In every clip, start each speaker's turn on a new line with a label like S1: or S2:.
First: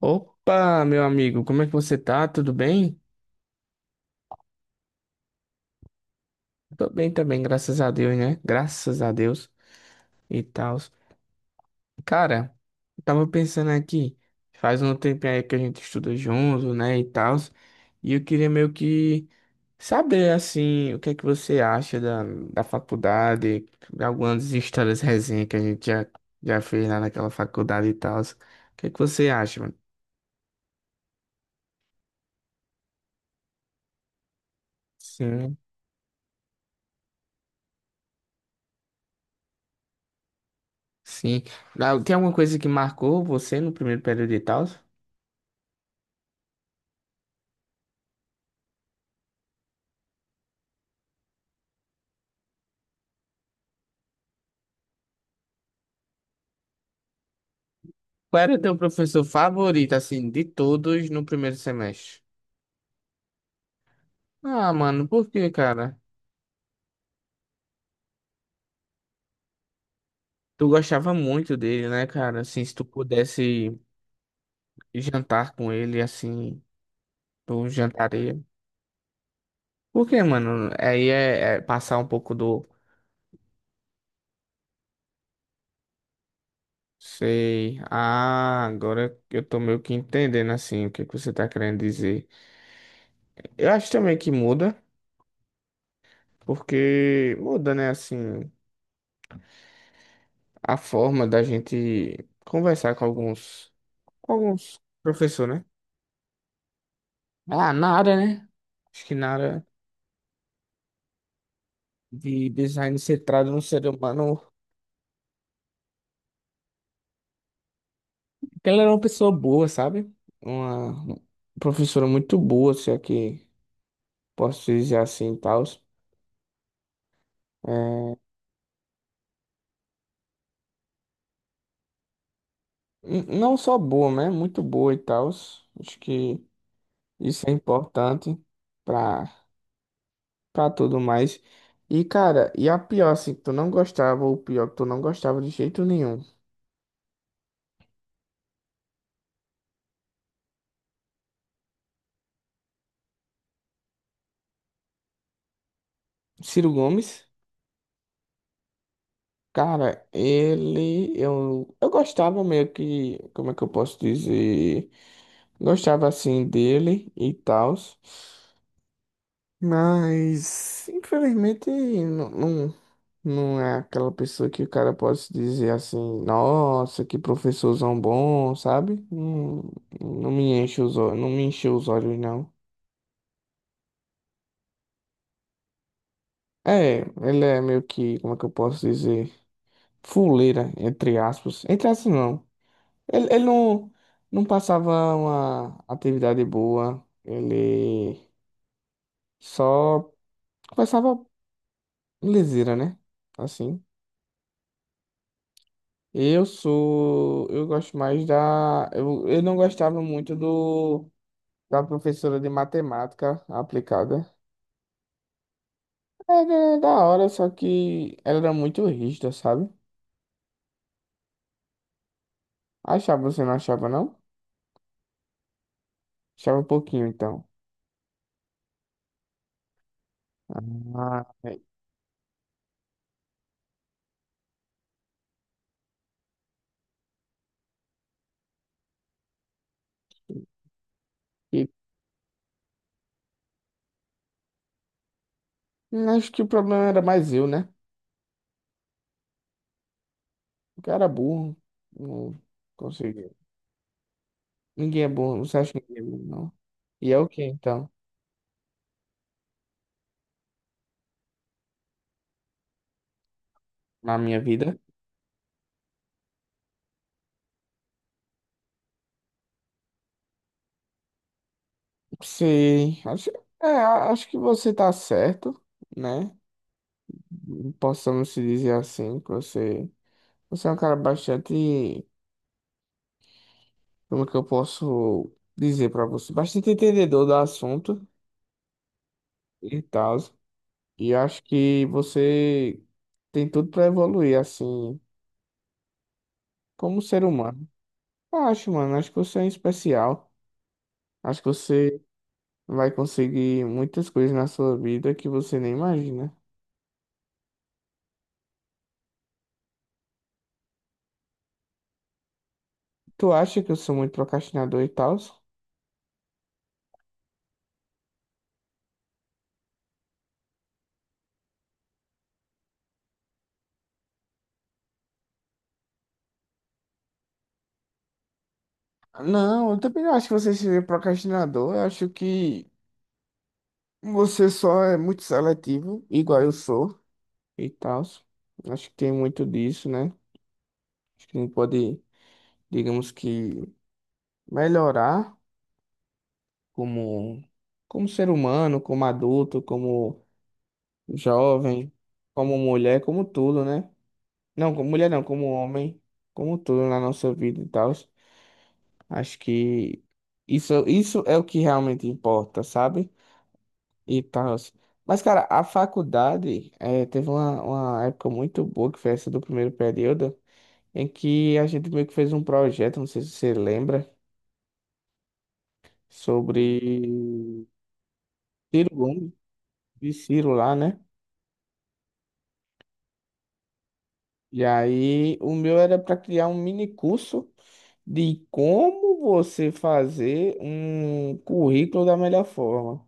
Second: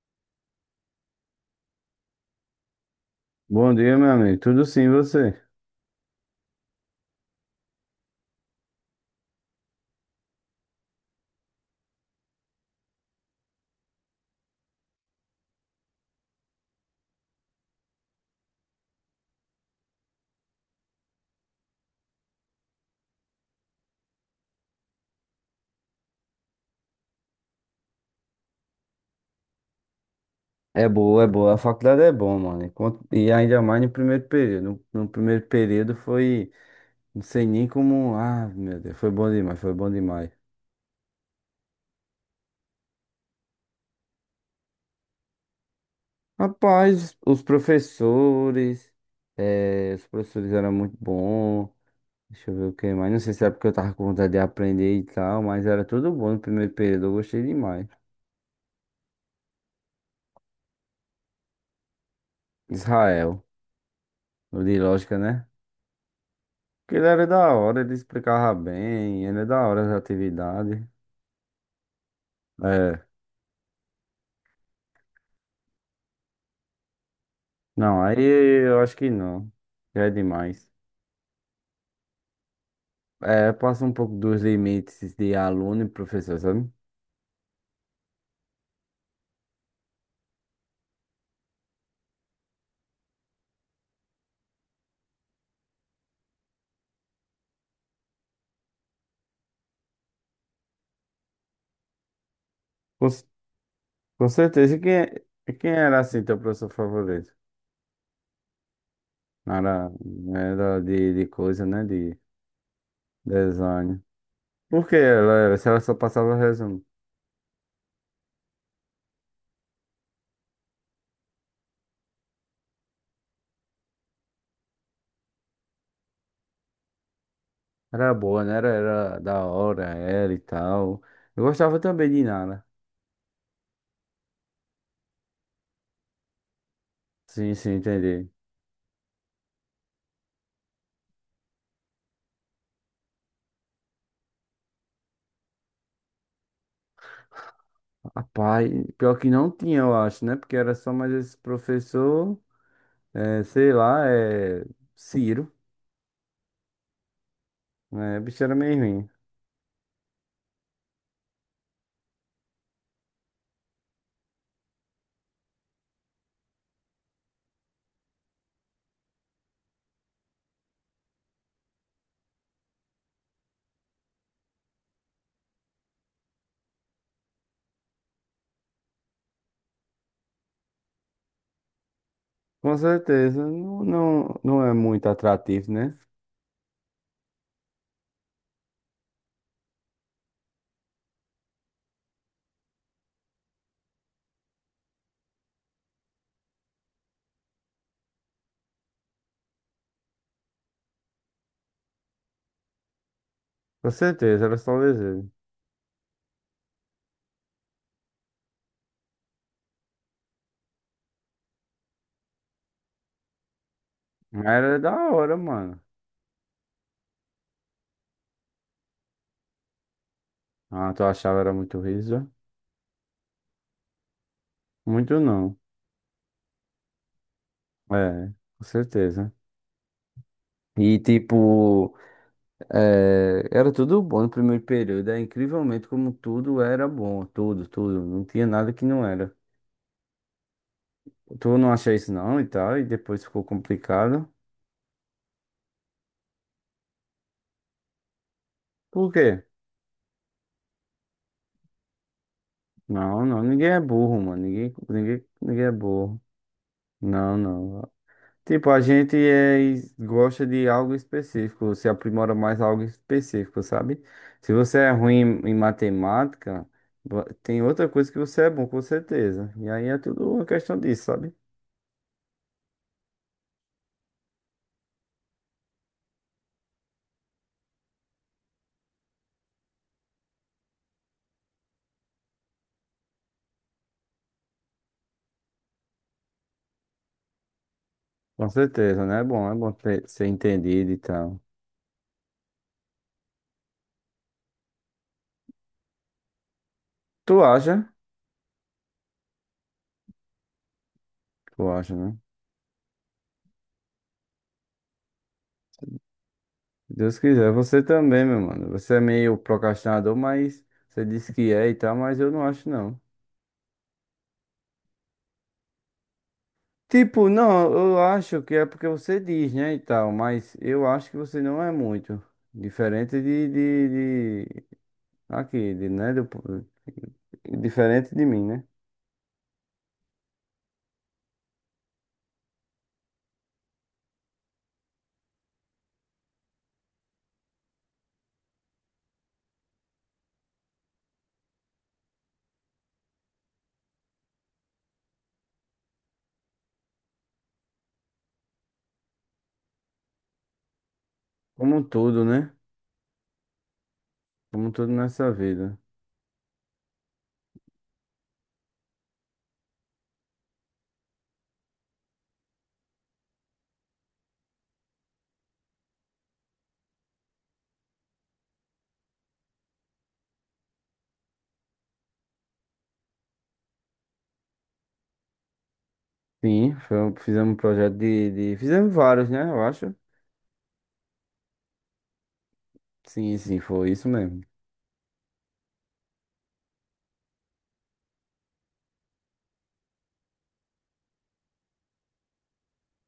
S1: Opa, meu amigo, como é que você tá? Tudo bem?
S2: Bom dia, meu amigo. Tudo sim, e você?
S1: Tô bem também, graças a Deus, né? Graças a Deus e tal. Cara, eu tava pensando aqui, faz um tempinho aí que a gente estuda junto, né, e tal. E eu queria meio que saber, assim, o que é que você acha da faculdade, algumas histórias resenha que a gente já fez lá naquela faculdade e tal. O que é que você acha, mano?
S2: É boa. A faculdade é bom, mano. E ainda mais no primeiro período. No primeiro
S1: Sim,
S2: período foi, não sei nem como. Ah, meu Deus, foi bom demais.
S1: sim. Ah, tem alguma coisa que marcou você no primeiro período e tal?
S2: Rapaz, os professores, os professores eram muito bons. Deixa eu ver o que mais. Não sei se é porque eu tava com vontade de aprender e tal, mas era tudo bom no primeiro período. Eu gostei demais.
S1: Qual era teu professor favorito, assim, de todos no primeiro semestre?
S2: Israel, o
S1: Ah,
S2: de
S1: mano,
S2: lógica,
S1: por
S2: né?
S1: quê, cara?
S2: Porque ele era da hora, ele explicava bem, ele é da hora as
S1: Tu
S2: atividades.
S1: gostava muito dele, né, cara? Assim, se tu
S2: É.
S1: pudesse jantar com ele, assim, tu
S2: Não, aí
S1: jantaria.
S2: eu acho que não. Já
S1: Por
S2: é
S1: quê,
S2: demais.
S1: mano? Aí é passar um pouco do...
S2: É, passa um pouco dos limites de aluno e professor, sabe?
S1: Sei. Ah, agora eu tô meio que entendendo, assim, o que que você tá querendo dizer. Eu acho também que muda, porque muda, né, assim, a forma da gente conversar com
S2: Com, c-
S1: alguns...
S2: com
S1: Com
S2: certeza.
S1: alguns
S2: E
S1: professores, né?
S2: quem era assim teu professor favorito?
S1: Ah, Nara, né? Acho que
S2: Não
S1: Nara
S2: era, não era de coisa, né? De
S1: de design centrado no ser
S2: design.
S1: humano.
S2: Por que ela era? Se ela só passava resumo.
S1: Porque ela era uma pessoa boa, sabe? Uma professora muito boa, se é que posso dizer assim e tal.
S2: Era boa, né? Era da hora, era e tal. Eu gostava também de Nara.
S1: Não só boa, né? Muito boa e tal. Acho que isso é
S2: Sim, sim, entendi.
S1: importante pra, pra tudo mais. E, cara, e a pior, assim, que tu não gostava, ou pior que tu não gostava de jeito nenhum.
S2: Rapaz, pior que não tinha, eu acho, né? Porque era só mais esse professor. É, sei lá, é Ciro,
S1: Ciro Gomes.
S2: né? Bicho era meio ruim.
S1: Cara, eu gostava meio que, como é que eu posso dizer? Gostava assim dele e tal, mas infelizmente não é aquela pessoa que o cara pode se dizer assim, nossa, que professorzão bom, sabe? Não, não me enche os olhos, não me encheu os olhos, não.
S2: Com certeza, não é muito atrativo, né?
S1: É, ele é meio que, como é que eu posso dizer? Fuleira, entre aspas. Entre aspas, não. Ele não passava uma atividade boa, ele só começava leseira, né? Assim.
S2: Com certeza, era só desejo.
S1: Eu sou. Eu gosto mais da. Eu não gostava muito do da professora de matemática aplicada.
S2: Mas era da hora, mano.
S1: Era da hora, só que ela era muito rígida, sabe?
S2: Ah, tu achava era muito riso?
S1: Achava, você não achava, não?
S2: Muito não.
S1: Achava um pouquinho, então.
S2: É, com certeza. E
S1: Ah, é.
S2: tipo, é, era tudo bom no primeiro período. É incrivelmente como tudo era bom. Tudo, tudo. Não tinha nada que não era. Tu
S1: E
S2: não achou isso não e tal, e depois ficou complicado.
S1: acho que o problema era mais eu, né?
S2: Por quê?
S1: O cara é burro. Não
S2: Não,
S1: conseguiu.
S2: não, ninguém é burro, mano. Ninguém,
S1: Ninguém é
S2: ninguém,
S1: burro. Você
S2: ninguém é
S1: acha que ninguém é
S2: burro.
S1: burro, não? E é o
S2: Não,
S1: que, então?
S2: não. Tipo, gosta de algo específico, se aprimora mais algo específico, sabe?
S1: Na minha
S2: Se
S1: vida?
S2: você é ruim em matemática, tem outra coisa que você é bom, com certeza. E aí é tudo uma questão disso, sabe?
S1: Sim. Acho, é, acho que você tá certo, né? Possamos se dizer assim, que você é um cara bastante, como que eu posso dizer pra você? Bastante entendedor do assunto
S2: Com certeza, né? É bom, é bom
S1: e
S2: ter-
S1: tal.
S2: ser entendido e
S1: E
S2: tal.
S1: acho que você tem tudo pra evoluir, assim, como ser
S2: Tu
S1: humano.
S2: acha?
S1: Eu acho, mano. Acho que você é um especial. Acho que
S2: Tu acha,
S1: você
S2: né?
S1: vai conseguir muitas coisas na sua vida que você nem imagina.
S2: Se Deus quiser, você também, meu mano. Você é meio procrastinador, mas você disse que é e tal, mas eu não acho, não.
S1: Tu acha que eu sou muito procrastinador e tal?
S2: Tipo, não, eu acho que é porque você diz, né, e tal, mas eu acho que você não é muito diferente de aqui, de, né, do, diferente de mim, né?
S1: Não, eu também não acho que você seja procrastinador. Eu acho que você só é muito seletivo, igual eu sou e tal. Acho que tem muito disso, né? Acho que a gente pode, digamos que, melhorar como, como ser humano, como adulto, como
S2: Como um
S1: jovem,
S2: todo, né?
S1: como mulher, como tudo, né?
S2: Como um
S1: Não,
S2: todo
S1: como mulher não,
S2: nessa
S1: como
S2: vida.
S1: homem, como tudo na nossa vida e tal. Acho que isso é o que realmente importa, sabe? E tal. Mas, cara, a faculdade teve uma época muito boa, que foi essa do primeiro período, em que a gente meio que fez um projeto, não sei se você lembra, sobre
S2: Sim, foi fizemos um projeto
S1: Ciro
S2: fizemos vários,
S1: Gomes,
S2: né, eu acho.
S1: de Ciro lá, né?
S2: Sim, sim, foi isso mesmo.
S1: E aí o meu era para criar um mini curso de como você fazer um currículo da melhor forma.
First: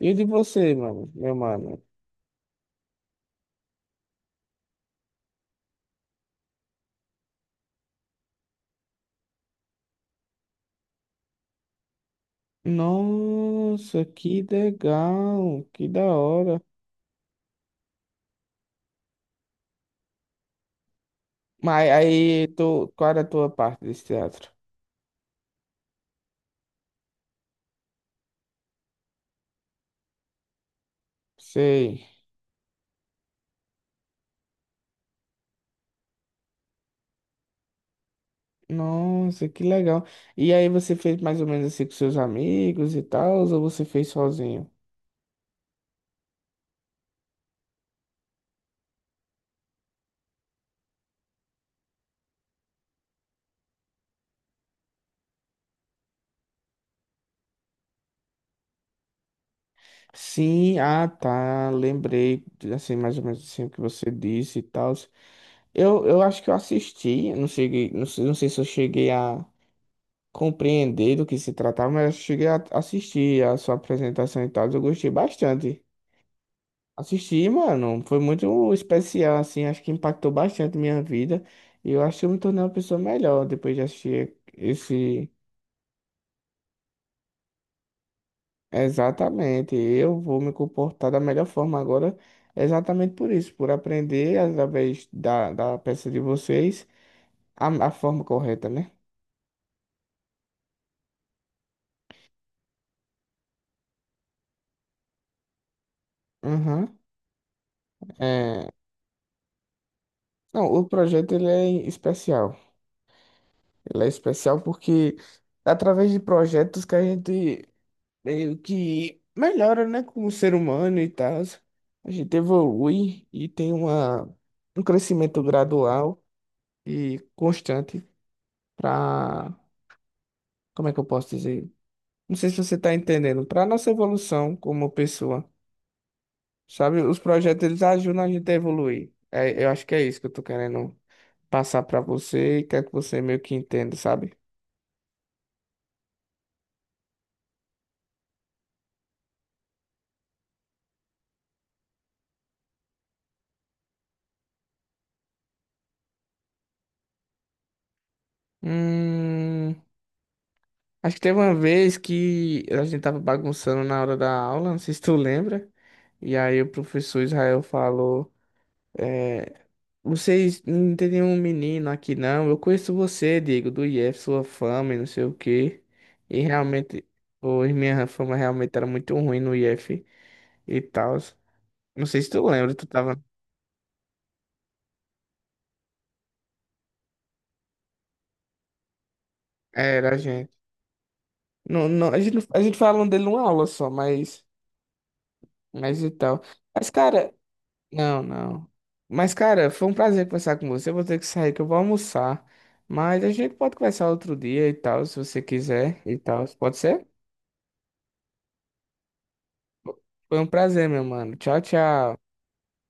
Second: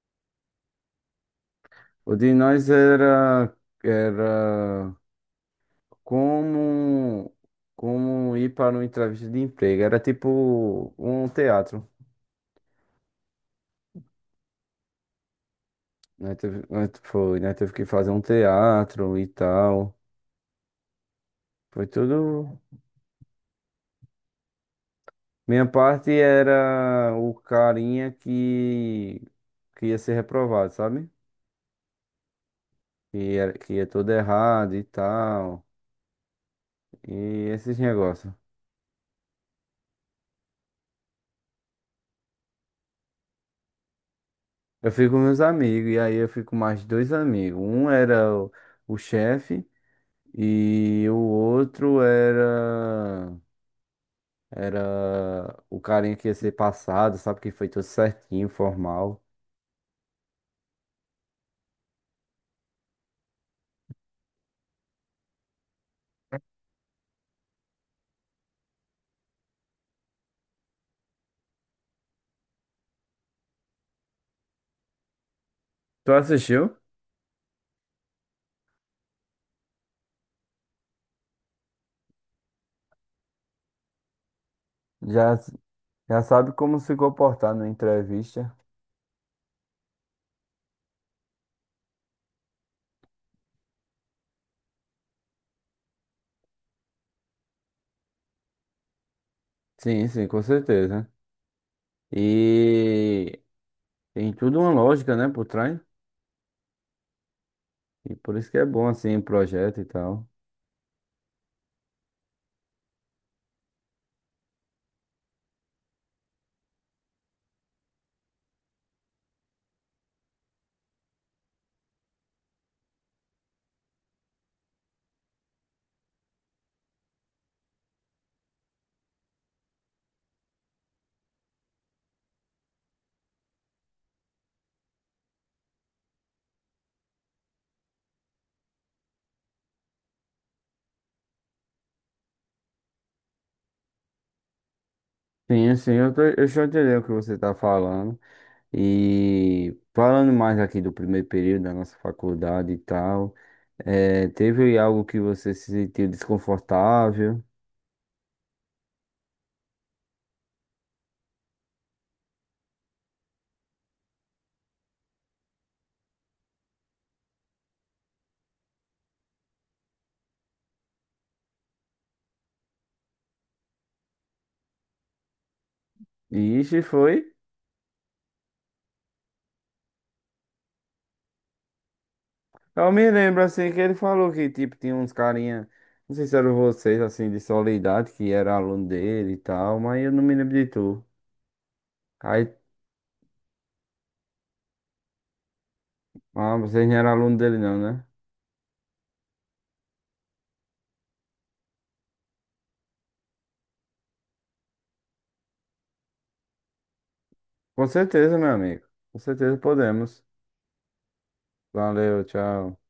S1: E o de você, mano, meu mano?
S2: O de nós era, era como, como ir para uma entrevista de emprego, era tipo um teatro.
S1: Nossa, que legal, que da
S2: Nós
S1: hora.
S2: teve, nós foi, nós teve que fazer um teatro e tal. Foi
S1: Mas aí,
S2: tudo.
S1: tu, qual era a tua parte desse teatro?
S2: Minha parte era o carinha que ia ser reprovado, sabe?
S1: Sei.
S2: Que era, que ia todo errado e tal. E esses negócios.
S1: Nossa, que legal. E aí você fez mais ou menos assim com seus amigos e tal, ou você fez sozinho?
S2: Eu fui com meus amigos, e aí eu fui com mais dois amigos. Um era o chefe e o outro era. Era o carinha que ia ser passado, sabe? Que foi tudo certinho, formal.
S1: Sim, ah tá, lembrei, assim, mais ou menos assim o que você disse e tal. Eu acho que eu assisti, não cheguei, não sei, não sei se eu cheguei a compreender do que se tratava, mas eu cheguei a assistir a sua apresentação e tal, eu gostei bastante.
S2: Tu assistiu?
S1: Assisti, mano. Foi muito especial, assim. Acho que impactou bastante minha vida. E eu acho que eu me tornei uma pessoa melhor depois de assistir esse.
S2: Já, já sabe como se comportar na entrevista.
S1: Exatamente. Eu vou me comportar da melhor forma agora, exatamente por isso, por aprender através da peça de vocês a forma correta, né?
S2: Sim, sim, com certeza. E tem tudo uma lógica, né, por trás.
S1: Uhum.
S2: E por isso que é
S1: É...
S2: bom, assim, projeto e tal.
S1: Não, o projeto ele é especial. Ele é especial porque é através de projetos que a gente meio que melhora, né, como ser humano e tal. A gente evolui e tem uma, um crescimento gradual e constante para, como é que eu posso dizer? Não sei se você está entendendo, para nossa evolução como pessoa, sabe? Os projetos eles ajudam a gente a evoluir. É, eu acho que é isso que eu tô querendo passar para você e quero que você meio que entenda, sabe?
S2: Sim, sim, eu já entendi o que você está falando. E falando mais aqui do primeiro período da nossa faculdade e tal, teve algo que você se sentiu desconfortável?
S1: Hum, acho que teve uma vez que a gente tava bagunçando na hora da aula, não sei se tu lembra. E aí o professor Israel falou, é, vocês não tem nenhum menino aqui não, eu conheço você, Diego, do IF, sua fama e não sei o quê.
S2: E
S1: E
S2: isso
S1: realmente,
S2: foi?
S1: hoje minha fama realmente era muito ruim no IF e tal. Não sei se tu lembra, tu
S2: Eu me
S1: tava...
S2: lembro assim que ele falou que tipo tinha uns carinha, não sei se eram vocês assim de Soledade, que era aluno dele e tal,
S1: É,
S2: mas eu
S1: era a
S2: não me lembro
S1: gente.
S2: de tu.
S1: Não, não,
S2: Aí,
S1: a gente falou dele numa aula só, mas... Mas e tal.
S2: ah, vocês
S1: Mas,
S2: não eram
S1: cara,
S2: aluno dele não, né?
S1: não, não. Mas, cara, foi um prazer conversar com você. Eu vou ter que sair, que eu vou almoçar. Mas a gente pode conversar outro dia e tal, se você quiser e tal. Pode ser?
S2: Com certeza, meu amigo. Com certeza podemos.
S1: Foi um prazer, meu mano. Tchau, tchau.
S2: Valeu, tchau.